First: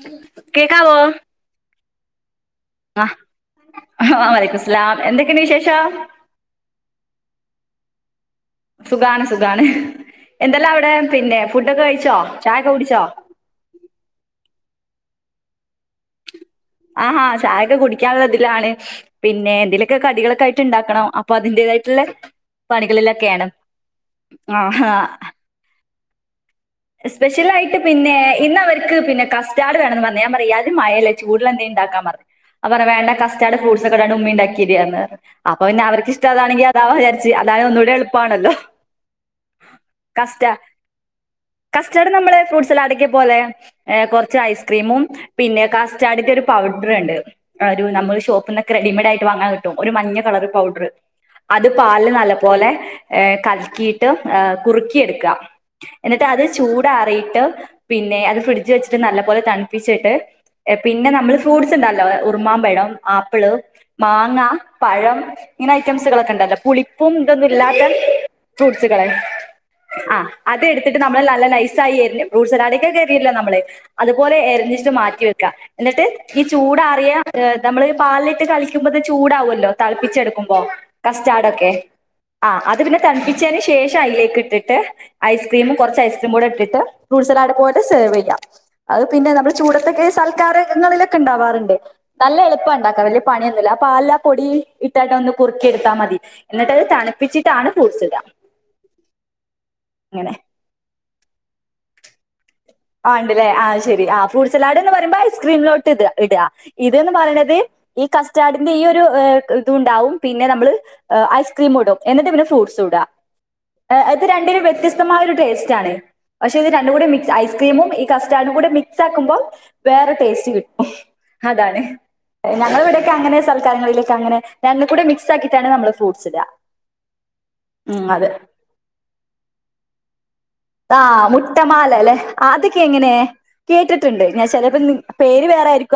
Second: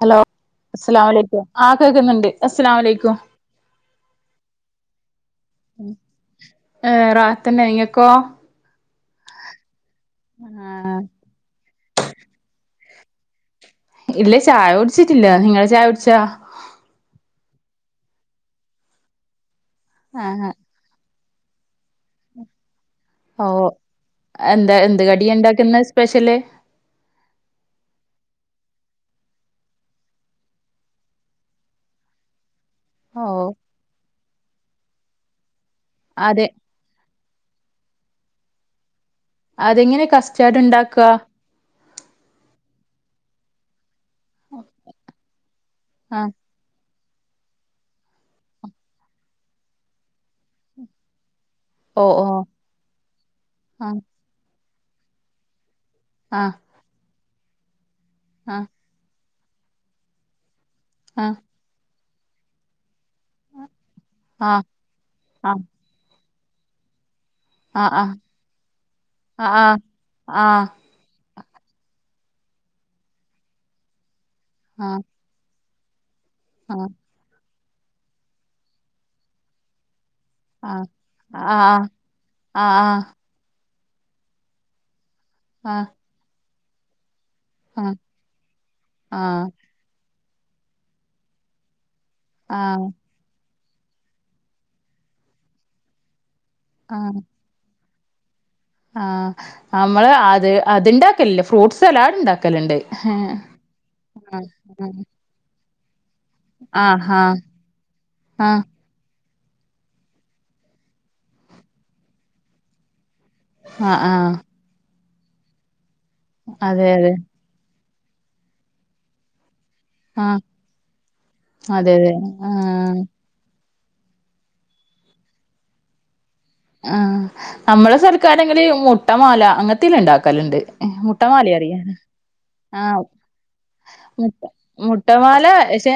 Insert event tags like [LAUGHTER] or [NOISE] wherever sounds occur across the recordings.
Hello കേക്കാവോ അസ്സലാംമു അലൈക്കും ആഹ് കേക്കുന്നുണ്ട് ആ വലൈക്കും മുസ്ലാലാം എന്തൊക്കെണ്ട് വിശേഷം ഏഹ് റാഹത്തെന്നെ ഇങ്ങക്കോ സുഖാണ് സുഖാണ് എന്തെല്ലാ അവടെ ആഹ് പിന്നെ ഫുഡൊക്കെ കഴിച്ചോ ചായെക്കെ കുടിച്ചോ ഇല്ലേ ചായ കുട്ച്ചിട്ടില്ല നിങ്ങള് ചായകുട്ച്ചോ ആഹ് ചായൊക്കെ കുടിക്കാള്ള ഇതിലാണ് പിന്നെ എന്തേലൊക്കെ ആഹ് കടികളൊക്കായിട്ട് ണ്ടാക്കണം അപ്പൊ അതിന്റേതായിട്ടുള്ള പണികളിലാ ഓഹ് എന്താ എന്ത് കടിയാണ്ടാക്കുന്നേ സ്പെഷ്യല് സ്പെഷ്യലായിട്ട് പിന്നെ ഇന്നവര്ക്ക് പിന്നെ കസ്റ്റാർഡ് വേണം എന്ന് പറഞ്ഞേ ഞാൻ പറയേ അത് മയല്ലേ ചൂടുള്ള എന്തേം ഇണ്ടാക്കാം പറ്ഞ്ഞ് അപ്പൊർ പർഞ്ഞ് വേണ്ട ഓ കസ്റ്റാഡ് ഫ്രൂട്ടസൊക്കൊറ്റാണ്ട് ഉമ്മിണ്ടാക്കേരി പർഞ്ഞ് അപ്പ പിന്നെ അവർക്ക് അതെ ഇഷ്ടാതാണെങ്കി അതാവാ വിചാരിച്ച് അതായാ ഒന്നൂടെ എളുപ്പാണല്ലോ അതെങ്ങനെ കസ്റ്റാ കസ്റ്റാഡ് ഇണ്ടാക്കാ കസ്റ്റാർഡ് നമ്മളെ ഫ്രൂട്ട്സലാഡൊക്കെ പോലെ കൊറ്ച്ച് ഐസ്ക്രീമും പിന്നെ ആഹ് കാസ്റ്റാർഡിന്റെ ഒരു പൗഡർ ഇണ്ട് ഒരു നമ്മള് ഷോപ്പിൽ ന്നൊക്കെ റെഡിമെയഡ് ആയിട്ട് വാങ്ങാൻ കിട്ടും ഒരു മഞ്ഞ കളറ് പൗഡറ് അത് ഓ പാലില് ഓ നല്ല പോലെ ഏഹ് ആഹ് കലക്കീട്ട് ഏഹ് കുറുക്കി എടുക്കാ എന്നിട്ട് ട്ട് അത് ആഹ് ചൂടാറീട്ട് പിന്നെ അത് ഫ്രിഡ്ജ് വെച്ചിട്ട് നല്ല പോലെ തണ്പ്പിച്ചിട്ട് പിന്നെ ആഹ് നമ്മള് ഫ്രൂട്ട്സ് ഇണ്ടല്ലോ ഉറുമാംമ്പഴം ആപ്പിള് മാങ്ങ ആഹ് പഴം ഇങ്ങനെ ഐറ്റംസുകളൊക്കെണ്ടല്ലോ പുളി പും ഇതൊന്നും ഇല്ലാത്ത ആഹ് ഫ്രൂട്ട്സ്‌കളെ ആഹ് ആ ആഹ് അതെടു ത്തിട്ട് നമ്മള് നല്ല നൈസായി എര്ഞ്ഞ് ഫ്രൂട്ട്സ് ലാഡെക്കോക്കെ എരിയല്ലോ നമ്മള് അതുപോലെ എരിഞ്ഞിട്ട് ആഹ് മാറ്റിവെക്കാ എന്നിട്ട് ഈ ആഹ് ചൂടാറിയ ഇഹ് നമ്മള് പാലിലിട്ട് തളിക്കുമ്പോത്തെ ചൂടാവു അല്ലോ തളിപ്പിച്ചെടുക്കുമ്പോ ആഹ് കസ്റ്റാർഡ് ഒക്കെ ആഹ് ആഹ് അത് പിന്നെ തണുപ്പി ച്ചേന് ശേഷം അയ്ലേക്കിട്ടിട്ട് ഐസ്ക്രീമും ആഹ് ആഹ് കൊറച്ച് ഐസ്ക്രീമും കൂടെ ഇട്ടിട്ട് ഫ്രൂട്ട്സ് സലാഡ് പോയ്ട്ട് ആഹ് സെർവ് ചെയ്യാം അത് പിന്നെ നമ്മള് ചൂടത്തൊക്കെ സൽക്കാരങ്ങളിലൊക്കെ ഇണ്ടാവാറുണ്ട് നല്ല ആഹ് ആഹ് എളുപ്പം ആഹ് ഇണ്ടാക്കാം വല്യ പണിയൊന്നു ഇല്ല ആ പാലിലാ പൊടി ഇട്ടായിട്ട് ഒന്ന് കുറുക്കി എടുത്താ മതി എന്നിട്ട് അത് ആഹ് തണുപ്പിച്ചിട്ടാണ് ഫ്രൂട്ട്സ് ഇടാ ആഹ് നമ്മള് അത് അത്ണ്ടാക്കലില്ല ഫ്രൂട്ട്സ് സലാഡ് ഇണ്ടാക്കലുണ്ട് ആഹ് ഇണ്ടല്ലേ ആഹ് അത് ശരി ആഹ് ഫ്രൂട്ട് സലാഡ്ന്ന് പറയ്മ്പോ ഐസ്ക്രീമിലോട്ട് ഇടാ ഇടാ ആഹ് ഇതെന്ന് ആഹ് പറയണത് ഈ ആഹ് കസ്റ്റാഡിന്റെ ഈ ഒരു ഇഹ് ഇത് ഉണ്ടാവും പിന്നെ നമ്മള് ഐസ്ക്രീമും ഇടും എന്നിട്ട് പിന്നെ ഫ്രൂട്ട്സു ഇട് ആ എ ആഹ് ആഹ് ഇത് ആഹ് രണ്ടിനും വ്യത്യസ്തമായ ഒരു ടേസ്റ്റ് ആണ്. പക്ഷെ ഇത് അതെ രണ്ടും കൂടി അതെ മിക്സ് ഐസ് ക്രീമും ഈ കസ്റ്റാർഡും കൂടെ മിക്സാക്കുമ്പം വേറെ ആഹ് ടേസ്റ്റ് കിട്ടും അതാണ് അതെ അതെ ഞങ്ങള ആഹ് ഇവിടേക്കെ അങ്ങനെ സ്ഥല് കാര്യങ്ങളിലൊക്കെ അങ്ങനെ രണ്ടും കൂടെ മിക്സ് ആക്കീട്ടാണ് നമ്മള് ഫ്രൂഡ്സ് ഇടാ ആഹ് നമ്മള സൽക്കാരങ്കില് മുട്ട മാല അങ്ങനത്തെല്ലാ ഉണ്ടാക്കലുണ്ട് ആഹ് മുട്ടമാല അല്ലെ ആഹ് അതൊക്കെ എങ്ങനെ കേട്ടിട്ടുണ്ട് മുട്ട ഞാൻ ചെലപ്പോ നിങ് മുട്ടമാല പക്ഷെ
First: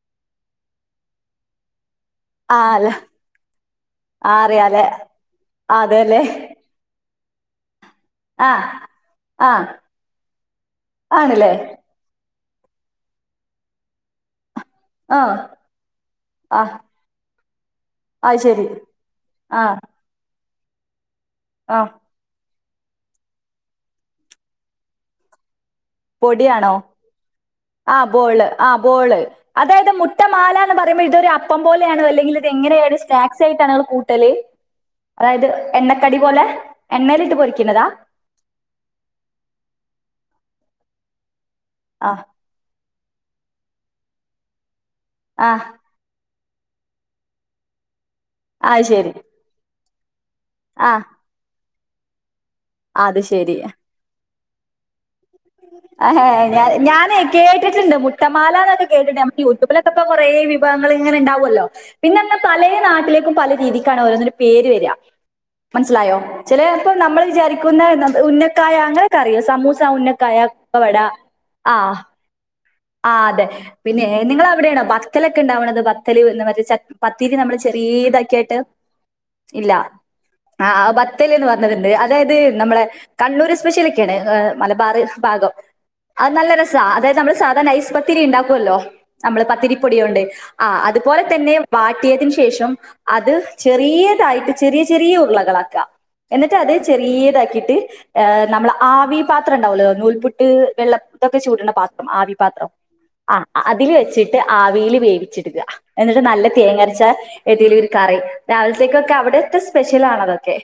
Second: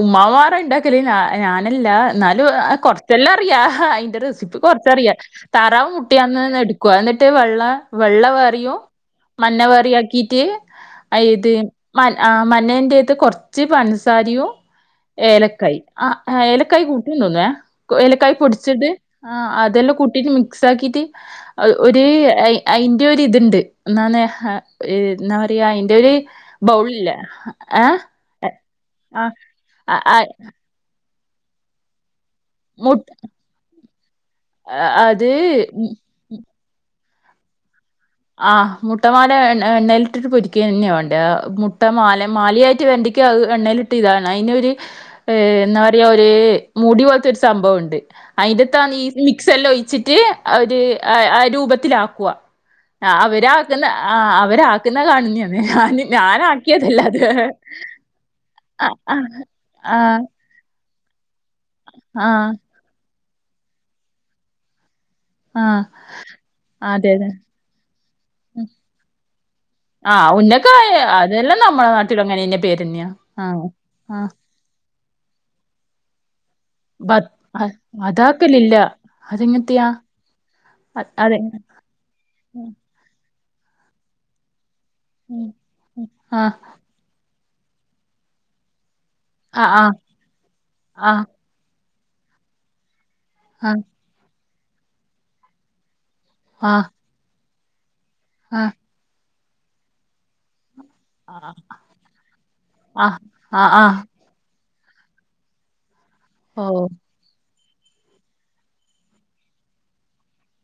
ഉമ്മാമാര ഉണ്ടാക്കല് ഞാ ഞാനല്ല എന്നാലും ആ അ അല്ല കൊറച്ചെല്ലാം അറിയാ അഹ അയ്ന് ന്റെ ആ റെസിപ്പി അറിയാലേ കൊറച്ചറിയാം ആ, താറാവ് അതെല്ലേ മുട്ടയാണന്ന് എടുക്കുവ എന്നിട്ട് വെള്ള വെള്ള ആ വേറയു ആ മഞ്ഞ വേറയു ആക്കീറ്റ് അയ് ആണല്ലേ ഇത് മൻ ആഹ് മഞ്ഞേൻ്റെ അകത്ത് കൊറച്ച് പഞ്ചസാര് യും ആ ഏലക്കായ് ആഹ് ആ ഏലക്കായ് കൂട്ടുനോ തോന്നുന്നേ ഏലക്കായ് അത് ശരി പൊടിച്ചത് ആഹ് ആ അതെല്ലാം കൂട്ടിട്ട് മിക്സ് ആക്കീട്ട് അഹ് ആ ഒര് ഏയി അയിന്റെ ഒരു ഇതുണ്ട് ഒന്നാനെ ഹ [UNINTELLIGIBLE] ട്ടി അയിന്റെ ഒരു പൊടിയാണോ ബൗൾ ഇല്ലേ ആ ഏഹ് ബോള് എ ആ ബോള് ആഹ് അതായത് അ ആഹ് മുട്ടമാല എന്ന് പറയ്മ്പം ഇതൊര് അപ്പം പോലെയാണ് അല്ലെങ്കില് ഇത് എങ്ങനെയാണ് മുട്ട സ്‌നാക്‌സായിട്ടാണാ നിങ്ങള് കൂട്ടല്. അത് അതായത് എണ്ണക്കടി തുപോലെ എണ്ണയിലിട്ട് പൊരിക്കുന്നതാ ആഹ് മുട്ടമാല എണ്ണ എണ്ണേ ലിട്ടിട്ട് പൊരിക്ക തന്നെ വേണ്ടിയെ ആ ആ മുട്ടമാല മാലയായിട്ട് വേണ്ടി ക്കു അത് എണ്ണേലിട്ട് യ്തതാണ് അയ്നൊര് ആ ഏഹ് എണ്ണ വ ടിയ ഒര് മൂടി പോലത്തെ ഒരു സംഭവം ഒണ്ട് അത് അതിന്റെത്താണി ശരി മിക്സല്ലാം ഒഴിച്ചിട്ട് ആ ഒര് അയ് ആ രൂപത്തിലാക്കുക. ആ അവരാകുന്ന അഹ് അവരാക് അഹ് ഹേ ഞാ ഞാനേ അത് കേട്ടിട്ടുണ്ട് മുട്ടമാലന്നൊക്കെ ആഹ് കേട്ടിട്ടെ ആഹ് നമ്മുക്ക് യൂട്യൂബ് ബിലൊക്കെ ഇപ്പം ആഹ് കൊറേ വ്യൂ വിഭവങ്ങള് ഇങ്ങനെ ഇണ്ടാവുമല്ലോ പിന്നെന്നെ ആഹ് പലേ നാട്ടിലേക്കും പല രീതിക്കാണ് ഓരോന്നിനു പേര് വരാ ആഹ് മനസ്സിലായോ ചെലേപ്പോ അതെ നമ്മള് അതെ വിചാരിക്കുന്ന ന്താ ഉന്നക്കായാ അങ്ങനെയൊക്കെ അറിയോ സമൂസ ഉന്ന ക്കായ പ്പുവട ആഹ് ഇവിടങ്ങൊനെ തന്നെ പേര്ന്നെ ആഹ് അതെ പിന്നെ നിങ്ങള അവിടെയാണോ പത്തലൊക്കെ ഉണ്ടാവണത് പത്തല് മറ്റേ ചക്ക് ബത് പത്തിരി നമ്മള് അ ചെറിയ ഇതാക്കിയായിട്ട് അതാക്കലില്ല. ഇല്ല അതെങ്ങത്തെയാ? ആഹ് ആഹ് അ ബത്തല് അതെ എന്ന് പറഞ്ഞത് ഇണ്ട് അത് അതായത് നമ്മളെ കണ്ണൂർ സ്പെഷ്യലക്കെ ആണെ അഹ് മലബാറ് ഭാഗം അത് നല്ല ആഹ് രസ് സാ അതായത് നമ്മള് സാധാ നൈസ് പത്തിരി ഇണ്ടാക്കു അല്ലോ നമ്മള് പത്തിരിപ്പൊടിയോണ്ട് ആഹ് അതുപോലെ തന്നെ വാട്ടിയതിന് ശേഷം അത് ആഹ് ചെറിയതായിട്ട് ചെറിയ ചെറിയ ഉരുളകളാക്കാ എന്നിട്ട് അത് ആഹ് ചെറിയതാക്കിയിട്ട് ആഹ് നമ്മള ആഹ് ആവി പാത്രം ഉണ്ടാവല്ലോ നൂൽപുട്ട് വെള്ള ഇതൊക്കെ ആഹ് ചൂട്ണ പാത്രം ആവിപാത്രം ആഹ് അതില് വെച്ചിട്ട് ആവീല് വേവിച്ചെട്കാ എന്നിട്ട് നല്ല തേങ്ങ ഓഹ് അരച്ച ഏതേലും ഒരു കറി രാവിലത്തേക്കൊക്കെ അവിടത്തെ സ്പെഷ്യലാണതൊക്കെ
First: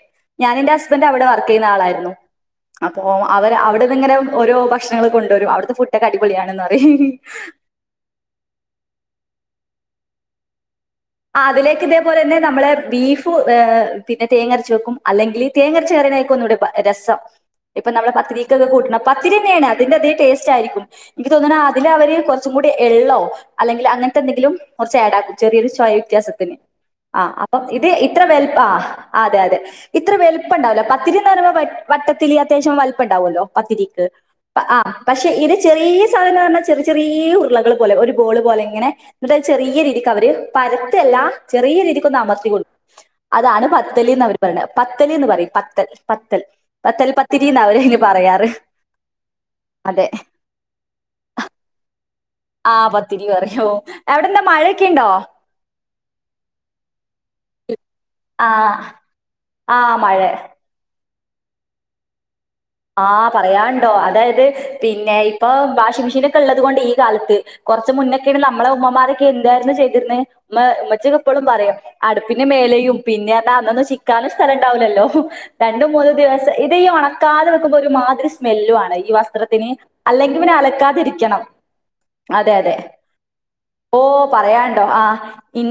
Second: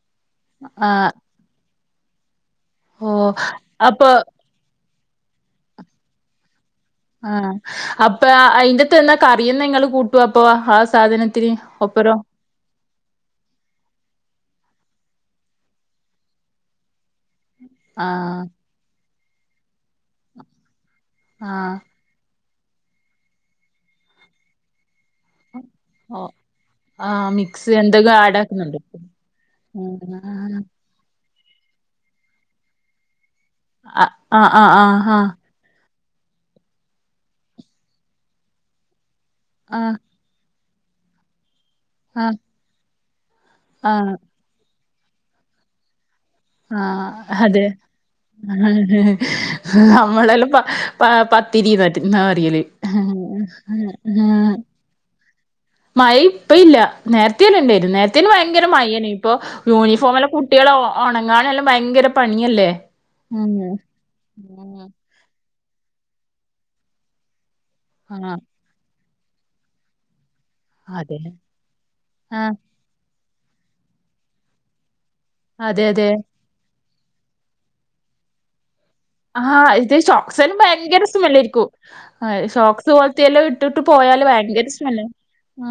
ഞാനും എന്റെ ഹസ്ബൻ്റു ആഹ് അവിടെ വർക്ക് ചെയ്യുന്ന ആളായിരുന്നു. അപ്പോ ഓഹ് അവര് അവിടന്ന് അപ്പൊ ഇങ്ങനെ ഓരോ ഭക് ഭക്ഷണങ്ങള് കൊണ്ടുവരും അവിടുത്തെ ഫുഡൊക്കെ അടിപൊളിയാണെന്ന് പറയും ആഹ് അപ്പൊ അയിന്റെത്ത്ന്നാ കറിയന്ന നിങ്ങള് കൂട്ടു അപ്പൊ ഹസ് സാധനത്തിന് ഒപ്പരം നമ്മള ബീഫ് പിന്നെ തേങ്ങരച്ച വെക്കും അല്ലെങ്കിൽ തേങ്ങരച്ച കയറയിക്കും ഒന്നുടെ രസം [UNINTELLIGIBLE] ഇപ്പൊ നമ്മള് ആഹ് പത്തിരിക്ക്ക്കെ കൂട്ടണം പത്തിരി തന്നെയാണ് അതിന്റെ അതേം ടേസ്റ്റ് ആയിരിക്കും എനിക്ക് തോന്നുന്നത് ആഹ് അതില് അവര് കുറച്ചും കൂടി എള്ളോ അല്ലെങ്കിൽ അങ്ങനത്തെ എന്തെങ്കിലും കുറച്ച് ടും ആഡ് ആക്കും ചെറിയൊരു ചോയ ഓഹ് വ്യത്യാസത്ത്ന് ആഹ് അപ്പ മിക്സ് ഇത് എന്തെങ്കു ഇത്ര വെൽപ്പ ആഡാക്കുന്നുണ്ട്. ആഹ് ആഹ് അതെ അതെ ഇത്ര വെൽപ്പണ്ടാവുലാ ത്തിരിന്ന് പറയുമ്പോ വെ വട്ടത്തില് അത്യാവ്ശ്യം വൽപ്പം ഇണ്ടാവൊല്ലോ പത്തിരിക്ക് ആഹ് പക്ഷെ ഇത് ചെറിയ്യെ സാനംന്ന് പർഞ്ഞാ ചെറി ചെറീ ഉർളകള് പോലെ ഒരു ബോള് പോലെ ഇങ്ങനെ ന്ന്ട്ടഹ് ചെറിയ ആഹ് രീതിക്ക് അവര് പരത്തല്ല ചെറിയ ആഹ് രീതിക്കൊന്നമർത്തി കൊടു അതാണ് ആഹ് ആഹ് പത്തല്ന്നവര് ടെ പത്തല്ന്ന് പറിം പത്തൽ പത്തൽ പത്തൽ ആഹ് പത്തിരി എന്ന് അതെ അവരതിന് പറയാറ് അതെ നമ്മളെല്ലം പ പാ പത്തിരിന്നാട്ട് ന്നാ പറയല് ആ ആഹ് ക്യിണ്ടോ മഴ ഇപ്പ ഇല്ല നേര്ത്തിയെരെ ഇണ്ടേയ്ര്ന്ന് നേര് ത്തിന് ആ ഭയങ്കര മഴേനി ഇപ്പൊ ആ മഴ യൂണിഫോമെല്ലം കുട്ട്യാളെ ഒ ഒണങ്ങാനെല്ലാം ഭയങ്കര പണിയല്ലേ ആഹ് ഉം പറയാൻണ്ടോ അതായത് ഉം പിന്നെ ഇപ്പൊ വാഷിംഗ് മിഷീനൊക്കെ ഇള്ളത് കൊണ്ട് ഈ കാലത്ത് കൊർച്ച് മുന്നൊക്കെണ് ആഹ് നമ്മളെ ഉമ്മമാരൊക്കെ എന്താര്ന്നു ചെയ്തിര്ന്ന് മ്മ് മ്മച്ചിക്കെ അതെ ഇപ്പളും പറയും അടുപ്പിന്റെ ആഹ് മേലെയും പിന്നെ അർഞ്ഞാ അന്നൊന്നും ചിക്കാനും സ്ഥലണ്ടാവുല്ലല്ലോ അതെ പണ്ടൊന്നും അതെ ഒര് ദിവസം ഇത് ഈ ഒണക്കാതെ നി ക്കുമ്പൊരുമാതിരി സ് സ്മെല്ലുആണ് ഈ വസ്ത്രത്തിന് ആഹ് ഇത് അല്ലെങ്കിപിന്നെ ഷോക്സെല്ലാം ഭയങ്കര അലക്കാതിരിക്കണം സ്മെല്ലായിരിക്കും ആഹ് അതെ അതെ ഷോക്സ് പോലത്തെയെല്ലാം ഇട്ടിട്ട് ഓ പോയാല് ഭയങ്കര പറയാൻണ്ടോ സ്മെല്ല് ആഹ്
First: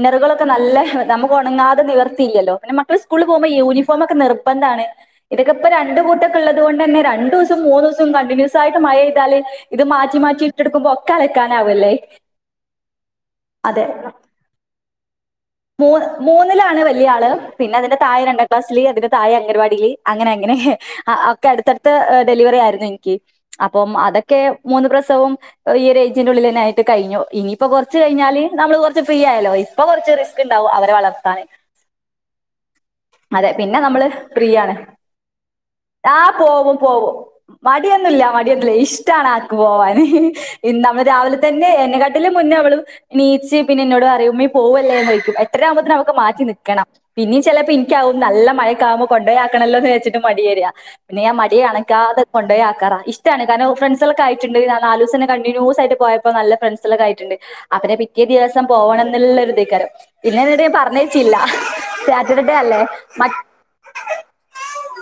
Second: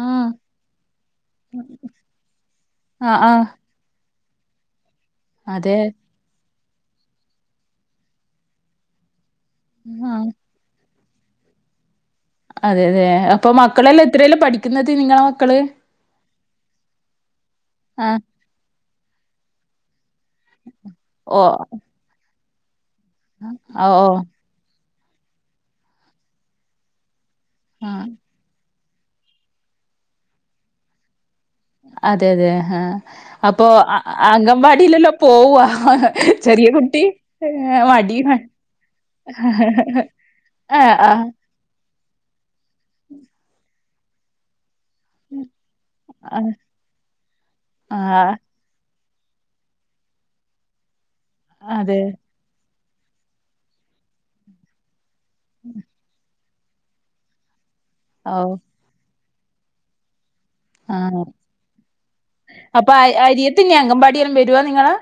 ആഹ് നല്ല നമുക്ക് ഒണങ്ങാതെ നിവർത്തി ഇല്ലല്ലോ പിന്നെ മ ക്കള് ആഹ് സ്കൂൾള് ആഹ് പോവുമ്പോ യൂണഫോം ഒക്കെ നിർബന്ധണ് ഇതൊക്കെ ഇപ്പൊ അതെ രണ്ട് കൂട്ടെക്കെള്ളത് തുകൊണ്ടെന്നെ രണ്ടുസം മൂന്നു സം കണ്ടിന്യൂസ് ആയിട്ട് മഴെയ്താല് ഇത് മാറ്റി ആഹ് മാറ്റി ഇട്ടൊട്ക്കുമ്പൊ ക്കെ അലക്കാനാവ്അല്ലേ അതെ അതെയാ അപ്പൊ മക്കളെല്ലാം എത്രേല്ലാ പഠിക്കുന്നത് നിങ്ങളെ മക്കള് മൂ മൂന്നിലാണ് വലിയ ആള് പിന്നെ അതിന്റെ ആഹ് തായെ രണ്ടാം ക്ലാസ്സില് അതിന്റെ തായെ അംഗൻവാടില് അങ്ങനെ അങ്ങനെ അഹ് ഓ ഒക്കെ അടുത്തടുത്ത് ഡെലിവറി ആയിരുന്നു ഇൻക്ക് ഓ അപ്പം അതൊക്കെ മൂന്ന് പ്രസവം ഈ ഒര് ഏജിന്റെ ഉള്ളിലെന്നായിട്ട് കഴിഞ്ഞു ഇനിയിപ്പ കൊറച്ച് ആഹ് കഴിഞ്ഞാല് നമ്മള് കൊ ർച്ച് ഫ്രീ ആയല്ലോ ഇപ്പൊ കൊർച്ച് റിസ്ക്ക് ഇണ്ടാവും അവരെ വളർത്താന് അതെ അതെ ഹ് അപ്പൊ അ അംഗംവാടിയിലെല്ലം ആഹ് പോവും പോവും ഏ, മടി മടിയൊന്നുല്ല മടിയൊന്നുംല്ല ഇഷ്ടാണ് ആക്ക് പോവാന് ആഹ് ഇന്നവ് ആഹ് രാവിലെ തന്നെ എന്നെക്കാട്ടിലും മുന്നെ അവള് നീച്ച് പിന്നെ ഇന്നോട് പറയുംഉമ്മി പോവല്ലേന്നെയ് ക്ക് എട്ടര ആവുമ്പോത്തിന് അവക്ക് മാറ്റി ആഹ് നിക്കണം പിന്നിം ചെലപ്പോ ഇൻക്ക്യാവും ആഹ് നല്ല മഴെക്കാവുമ്പൊ കൊണ്ടോയാക്കാണല്ലോന്ന് വിചാരിച്ചിട്ട് മടി വെരാ പിന്നെ ഞാ മടി അതെ കണക്കാതെ കൊണ്ടോയാക്കാറാ ഇഷ്റ്റാണ് കാരണോം ഫ്രണ്ട്സെല്ലക്കായിറ്റ്ണ്ട് ന നാലുസംന്നെ കണ്ടിന്യൂസ് ആയിട്ട് പോയപ്പോ നല്ല ഫ്രണ്ട് സെല്ലക്കായിട്ട്ണ്ട് അപ്പന്നെ പിറ്റേ ഓ ദിവസം പോവണംന്ന്ള്ളെ ഒരു ഇതെയ്ക്കാരം പിന്നെ [UNINTELLIGIBLE] ആഹ് പർഞ്ഞയ്ച്ചില്ല അപ്പൊ അയ് അരിയത്തില്ലേ അംഗമ്പാടിയെല്ലം വെരോ ന്നിങ്ങള്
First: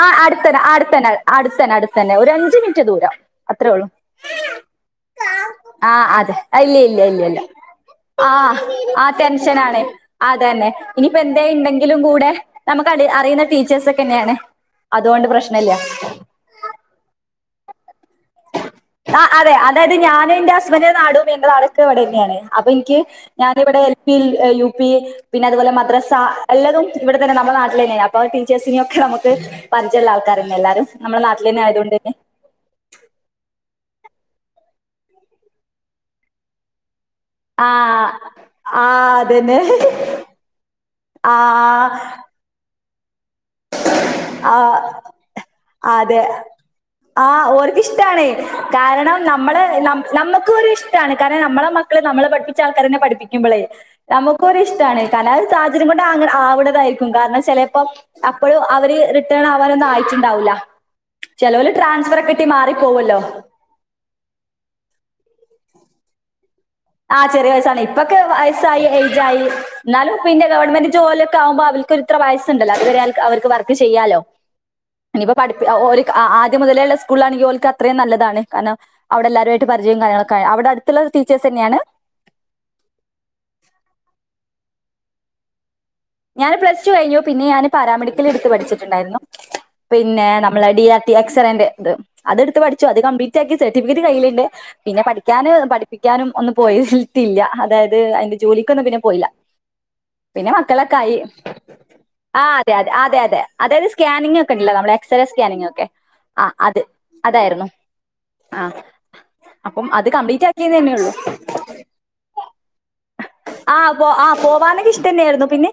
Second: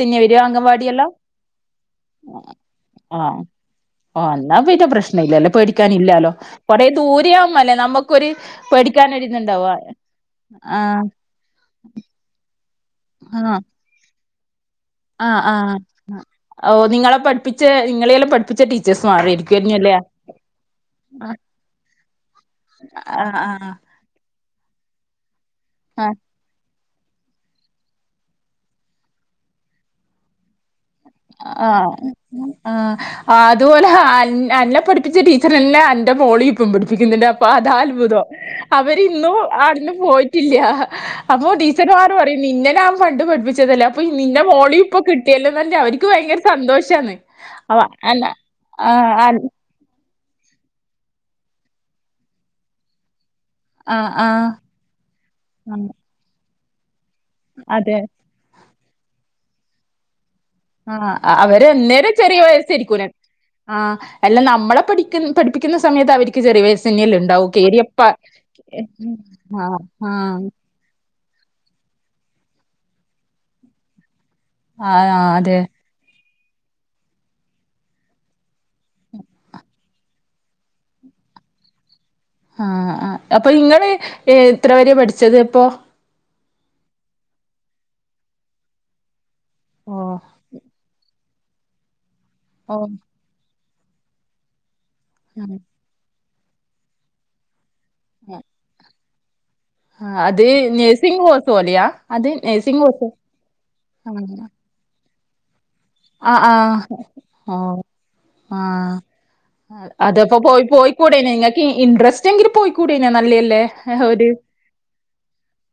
ആഹ് അട്ത്തെന്നെ അട്ത്തെന്നെ അട്ത്തന്നെ അട്ത്തന്നെ ഒരു അഞ്ച് മിൻറ്റ് ദൂരം ആഹ് അത്രേ ഒള്ളൂ ആഹ് ന്നാ പിന്നെ പ്രശ്ന ഇല്ലല്ലേ പേടിക്കാന് ഇല്ലാലോ അതെ കൊറേ ദൂരെയാവ് അല്ല നമ്മക്കൊര് ആഹ് ടെൻഷനാണ് അതന്നെ ആഹ് ഇനിയിപ്പ എ ന്തേ ഇണ്ടെങ്കിലും കൂടെ നമ്ക്ക് അളി അറിയുന്ന ആഹ് ടീച്ചേഴസ് ഒക്കെന്നെയാണ് ആഹ് ആഹ് ഓ നിങ്ങളെ പഠിപ്പിച്ചെ നിങ്ങളെല്ലാം പഠിപ്പിച്ച ടീ ആഹ് അതെ അതായത് ഞാന് ഇന്റെ ഹസ്ബൻഡിന്റെ നാടും ആഹ് ഇന്റെ നാടും ഒക്കെ എവടെന്ന്യാണ് അപ്പൊ ഇൻക്ക് ഞാന് ആഹ് വടെ എൽ പിൽ എഹ് യു പി പിന്നെ അതുപോലെ മദ്രസ ആഹ് എല്ലതും ഇവിടെതന്നെ നമ്മ്ളെ നാട്ടിലെന്നേണ് അപ്പ ടീച്ചേഴസിനെയൊക്കെ നമ്മക്ക് പരിജയള്ള ആൾക്കാരെന്നെ എല്ലാരും നമ്മുടെ നാട്ടിൽ തന്നെ ആഹ് ആയതുകൊണ്ട് തന്നെ ആഹ് ആഹ് അതുപോലെ ഹാ എ എന്നെ പഠിപ്പിച്ച ടീച്ചറ് എല്ലെ എന്റെ മോളി ഇപ്പം പഠിപ്പിക്കുന്ന്ണ്ട് അ പ്പ ആ അതാ അത്ഭുതം ആ അവരിന്നും അതന്നെ അവിടുന്ന് പോയിട്ടില്ല ആ അപ്പൊ ടീച്ചറ്മാര് പറയും നിന്നെ ഞാൻ പണ്ട് പഠിപ്പിച്ചതല്ലേ അപ്പൊ നിന്റെ ആ മോളി ഇപ്പൊ കിട്ടിയല്ലോ എന്ന് പറഞ്ഞ് അവരി അതെ ആഹ് ഓർക്കിഷ്ടാണ് അല്ല ആഹ് കാരണം ആഹ് നമ്മള് ന നമുക്കും ഒരിഷ്ടമാണ് കാരണം നമ്മളെ മക്കളെ നമ്മള് പഠിപ്പിച്ച ആൾക്കാര് തന്നെ പഠിപ്പിക്കുമ്പോളേ നമുക്കും ആഹ് ഒര് ഇഷ്ടമാണ് കാരണം ഒരു ആഹ് സാഹചര്യം കൊണ്ട് ആവണതായിരിക്കും കാരണം ചിലപ്പോ അതെ അപ്പോള് അവര് റിട്ടേൺ ആവാനൊന്നും ആയിട്ടുണ്ടാവില്ല ആഹ് അവര് അന്നേരം ചെറിയ വയസ്സ് ഇരിക്കൂനെ മാറിപ്പോവല്ലോ. ആഹ് അല്ല നമ്മളെ പഠിക്ക പഠിപ്പിക്കുന്ന സമയത്ത് അവർക്ക് ചെറിയ വയസ്സ് ആഹ് ചെറിയ വയസ്സാണ് ഇപ്പൊക്കെ വയസ്സായി എയിജായി ആഹ് എന്നാലും പിന്നെ ആഹ് ഗവൺമെന്റ് ജോലിയൊക്കെ ആവുമ്പം അവല് ക്ക് ഇത്ര വയസുണ്ടല്ലോ അത് വരെ അവർക്ക് വർക്ക് ചെയ്യാലോ ആഹ് ഇനിപ്പോ അതെ പഠിപ്പ് ഓര്ക്ക് ആഹ് ആദ്യം മുതലേയുള്ള സ്കൂളിലാണെങ്കിൽ ഓൽക്ക് അത്രയും നല്ലതാണ് കാരണം അവിടെ എല്ലാരുമായിട്ട് പരിചയം കാര്യങ്ങളൊക്കായി അവിടെ അടുത്തുള്ള ടീച്ചേഴ്സ് തന്നെയാണ് ആഹ് ആഹ് അപ്പൊ നിങ്ങള് എത്ര വരെയാ പഠിച്ചത് ഇപ്പോ ഞാന് പ്ലസ്ടു കഴിഞ്ഞു പിന്നെ ഞാന് പാരാമെഡിക്കൽ എടുത്ത് പഠിച്ചിട്ടുണ്ടായിരുന്നു ഓഹ് പിന്നെ നമ്മളെ ഡി ആർടി എക്സറേന്റെ ഇത് അത് എടുത്ത് പഠിച്ചു ഓഹ് അത് കംപ്ലീ റ്റാക്കി സർട്ടിഫിക്കറ്റ് കയ്യിലുണ്ട് പിന്നെ പഠിക്കാനും പഠിപ്പിക്കാനും ഒന്നും പോയിട്ടില്ല അതായ ത് അതിന്റെ ജോലിക്കൊന്നും പിന്നെ പോയില്ല ആഹ് അത് മക്കളൊക്കെയായി നഴ്സിംഗ് കോഴ്സ് പോലെയാ അത് ആഹ് അതെ നഴ്സിംഗ് അതെ കോഴ്സ് അതെ അതെ അതായത് സ്കാനിംഗ് ഒക്കെ ഉണ്ടല്ലോ നമ്മളെ എക്സറേ സ്കാനിങ്ങും ഒക്കെ ആഹ് ആ അത് ആഹ് ഓ അതായിരുന്നു ആഹ് അപ്പം അത് അതപ്പോ കംപ്ലീറ്റ് പോയി ആക്കിയെന്നന്നെ ഉള്ളൂ പോയിക്കൂടേനെ നിങ്ങക്ക് ഇൻടറസ്റ്റ് എങ്കിൽ പോയിക്കൂടനെ നല്ലല്ലേ ഒരു പോകാനൊക്കെ ഇഷ്ടം തന്നെയായിരുന്നു പിന്നെ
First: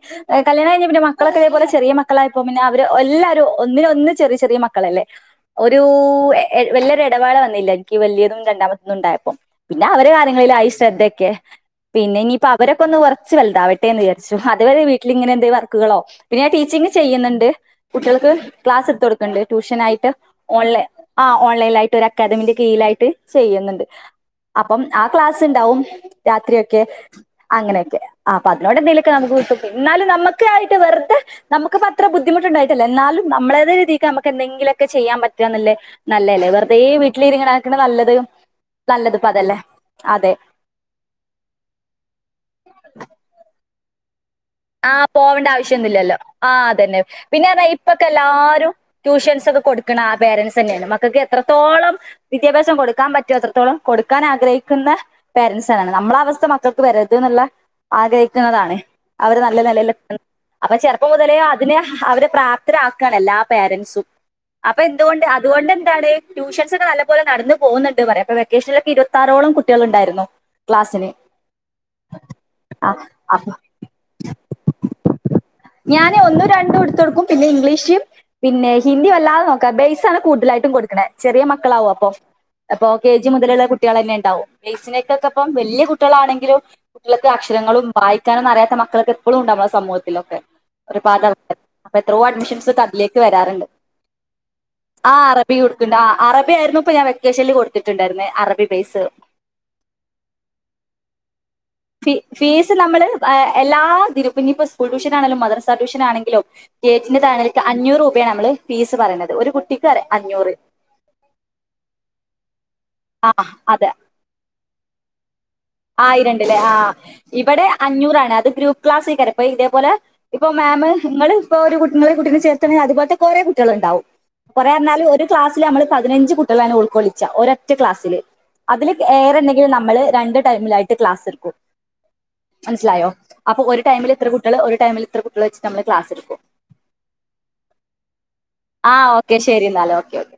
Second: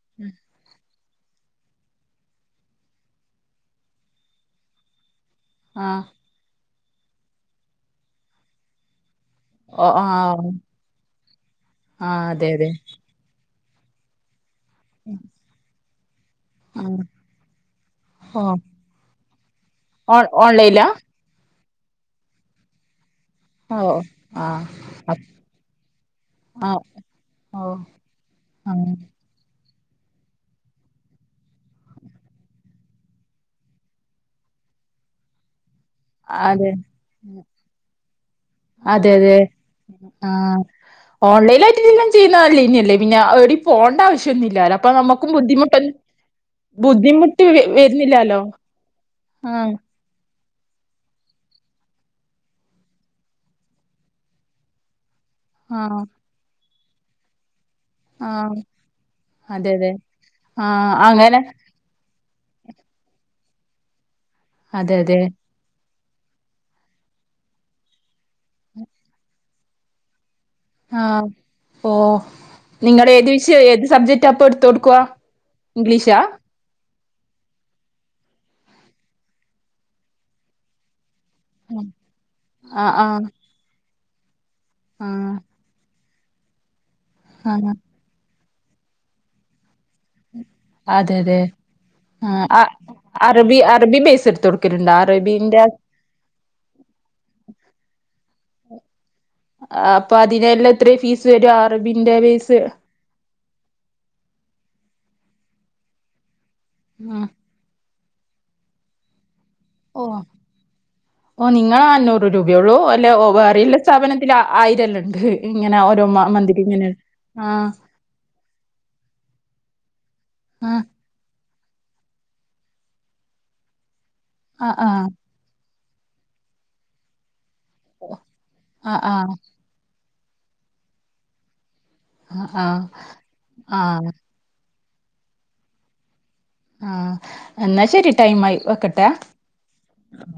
കല്യാണം കഴിഞ്ഞ് പിന്നെ മക്കളൊക്കെ ഇതേപലെ ചെറിയ മക്കളായിപ്പോൾ പിന്നെ അവര് എല്ലാരും ഒന്നിന് ഒന്ന് ചെറിയ ചെറിയ മക്കളല്ലേ ഒരു ആഹ് വലിയൊരു ഇടവേള വന്നില്ല എനിക്ക് വലിയതും രണ്ടാമത്തൊന്നും ഉണ്ടായപ്പോം പിന്നെ ഓഹ് അവരെ ആഹ് കാര്യങ്ങളിലായി ശ്രദ്ധൊക്കെ പിന്നെ ആഹ് ഇനിയിപ്പോ അതെ അതെ അവരൊക്കെ ഒന്ന് കുറച്ചു വലുതാവട്ടെ എന്ന് വിചാരിച്ചു അതുവരെ വീട്ടിലിങ്ങനെ എന്തേലും വർക്കുകളോ പിന്നെ ഞാൻ ടീച്ചിങ് ആഹ് ചെയ്യുന്നുണ്ട് കുട്ടികൾക്ക് ഓഹ് ക്ലാസ്സ് എടുത്ത് കൊടുക്കണ്ട് ട്യൂഷൻ ആയിട്ട് ഓൺലൈനിലാ ഓൺലൈൻ ആഹ് ഓൺലൈനിൽ ആയിട്ട് ഒരു അക്കാദമിന്റെ കീഴിലായിട്ട് ഓ ചെയ്യുന്നുണ്ട് അപ്പം ആഹ് ക്ലാസ്സ് ഉണ്ടാവും രാത്രി ആ ഒക്കെ ഓ അങ്ങനെയൊക്കെ അപ്പൊ ആ അതിനോട് എന്തേലും നമുക്ക് കിട്ടത്തി എന്നാലും നമുക്ക് ആയിട്ട് വെറുതെ നമുക്കൊന്നും അത്ര ബുദ്ധിമുട്ടുണ്ടായിട്ടല്ല എന്നാലും നമ്മളേതായ രീതിക്ക് നമുക്ക് എന്തെങ്കിലൊക്കെ ചെയ്യാൻ പറ്റുകാന്നല്ലേ നല്ലല്ലേ അതെ വെറുതേ വീട്ടില് ഇരിങ്ങണേക്കാ നല്ലത് അതെ നല്ലതിപ്പോ അതെ അതല്ലേ അതെ ആഹ് ഓൺലൈനായിട്ടെല്ലാം ചെയ്യുന്നത് അല്ലെ പിന്നെ എവിടേം പോവണ്ട ആവശ്യം ആഹ് പോവേണ്ട ആവശ്യം ഒന്നുവില്ലല്ലോ ആഹ് അതന്നെ ബുദ്ധിമുട്ട് പിന്നെന്ന് വ പറഞ്ഞാ വരുന്നില്ലാലോ ഇപ്പൊക്കെല്ലാരും ട്യൂഷൻസ് ഒക്കെ കൊടുക്കണെ ആഹ് പേരൻസ് തന്നെയാണ് മക്കൾക്ക് എത്രത്തോളം വിദ്യാഭ്യാസം കൊടുക്കാൻ പറ്റുന്ന അത്രത്തോളം കൊടുക്കാൻ ആഗ്രഹിക്കുന്ന പേരൻസ് ആണ് ആഹ് നമ്മളെ അവസ്ഥ മക്കൾക്ക് വരരുത് എന്നുള്ള ആഹ് ആഗ്രഹിക്കുന്നതാണ് അവര് നല്ല അതെ അതെ നിലയില് അപ്പൊ ആഹ് ചെറുപ്പം മുതലേ അങ്ങനെ അതിന് അവര് പ്രാ പ്തരാക്കാണ് എല്ലാ പേരന്റ്സും അപ്പൊ അതെ അതെ എന്തുകൊണ്ട് അതുകൊണ്ട് എന്താണ് ട്യൂഷൻസ് ഒക്കെ നല്ലപോലെ നടന്ന് പോകുന്നുണ്ട് പറയാ അപ്പൊ വെക്കേഷനിലൊക്കെ ഇരുപത്താറോളം കുട്ടികളുണ്ടാരുന്നു ആഹ് ഓ ആ നിങ്ങള് ഏത് അപ്പൊ വിഷയവാ ഏത് സബ്ജെക്ടാ അപ്പൊ എടുത്തു കൊടുക്കുകാ ഞാന് ഒന്നും രണ്ടും എടുത്ത് കൊടുക്കും പിന്നെ ഇംഗ്ലീഷും പിന്നെ ഹിന്ദിയും അല്ലാതെ നോക്കാ ബെയിസ് ആണ് കൂടുതലായിട്ടും കൊടുക്കണേ ചെറിയ മക്കളാവും അപ്പം അപ്പൊ ആഹ് കെ ആഹ് ജി മുതലുള്ള കുട്ടികൾ തന്നെ ഉണ്ടാവും കേസിനേക്കൊക്കെ ആഹ് അപ്പം വലിയ കു ട്ടളാണെങ്കിലും കുട്ടികൾക്ക് ആഹ് അക്ഷരങ്ങളും വായിക്കാനും ഒന്നും അറിയാത്ത മക്കളൊക്കെ ഇപ്പോഴും ഉണ്ട് നമ്മുടെ സമൂഹത്തിലൊക്കെ അതെ ഒരുപാട് അതെ ആൾക്കാര് അപ്പൊ എത്രയോ ആഹ് അ അഡ്മിഷൻസ് ഒക്കെ അതിലേക്ക് അറബി വരാറുണ്ട് അറബി ബേസ് എടുത്ത് കൊടുക്കലുണ്ടോ ആഹ് അറബി അറബീന്റെ കൊടുക്കുന്നുണ്ട് അറബി ആയിരുന്നു ഇപ്പൊ ഞാൻ വെ ക്കേഷനിൽ കൊടുത്തിട്ടുണ്ടായിരുന്നെ അറബി ബെയിസ് അപ്പൊ അതിനെല്ലാം എത്രയാ ഫീസ് വരുക ഫീ അറബീന്റെ ഫീസ് നമ്മള് എല്ലാ ഇതിനിപ്പൊ ഇനീപ്പോ സ്കൂൾ ട്യൂഷൻ ആണേലും മദ്രസ ട്യൂഷൻ ആണങ്കിലും കേറ്റിന്റെ ആഹ് താണെ അഞ്ഞൂറ് രൂപയാണ് നമ്മള് ഫീസ് പറയുന്നത് ഒരു കുട്ടിക്ക് പറ ഓ അഞ്ഞൂറ് ഓ നിങ്ങൾ അഞ്ഞൂറ് രൂപയുള്ളൂ ഇല്ല ഒ വേറെയുള്ള അതെ സ്ഥാപനത്തിൽ ആയിരം എല്ലാം ഇണ്ട് ഇങ്ങനെ ഓരോ മ ആയിരം ഉണ്ടല്ലേ മന്ത്ലി ആ ഇങ്ങനെ. ഇവിടെ ആഹ് അഞ്ഞൂറാണ് അത് ഗ്രൂപ്പ് ക്ലാസൈകാരം ഇപ്പം ഇതേ പോലെ ഇപ്പം ആഹ് മാമ്. നിങ്ങള് ഇപ്പോ ഒരു കുട്ട് നിങ്ങളെ കുട്ടിയെ ചേർത്തണേൽ അത് പോലത്തെ കൊറേ കുട്ട്യോള് ഉണ്ടാകും ആഹ് കൊറേന്നാല് ആഹ് ഒരു. ഒരു ക്ലാസ്സില് അമ്മള് പതിനഞ്ച് കുട്ടിയോളാണ് ഉൾകൊള്ളിച്ച ഒരൊറ്റ ക്ലാസ്സില് അതില് ആഹ് ഏറെണ്ട. നമ്മള് രണ്ട് ടൈമിലായിട്ട് ക്ലാസ് എടുക്കും ആഹ് ആഹ് മനസിലായോ അപ്പൊ ഒരു ആഹ് ആഹ് ടൈമില് ഇത്ര കു നമ്മള് ഒരു ടൈമിലിത്ര കുട്ടികള് വെച്ചിട്ട് നമ്മൾ ക്ലാസ്സെടുക്കും. ആഹ് എന്നാ ശരി ടൈമായി വെക്കട്ടെ. ശെരിയെന്നാല് ഒക്കെ ഒക്കെ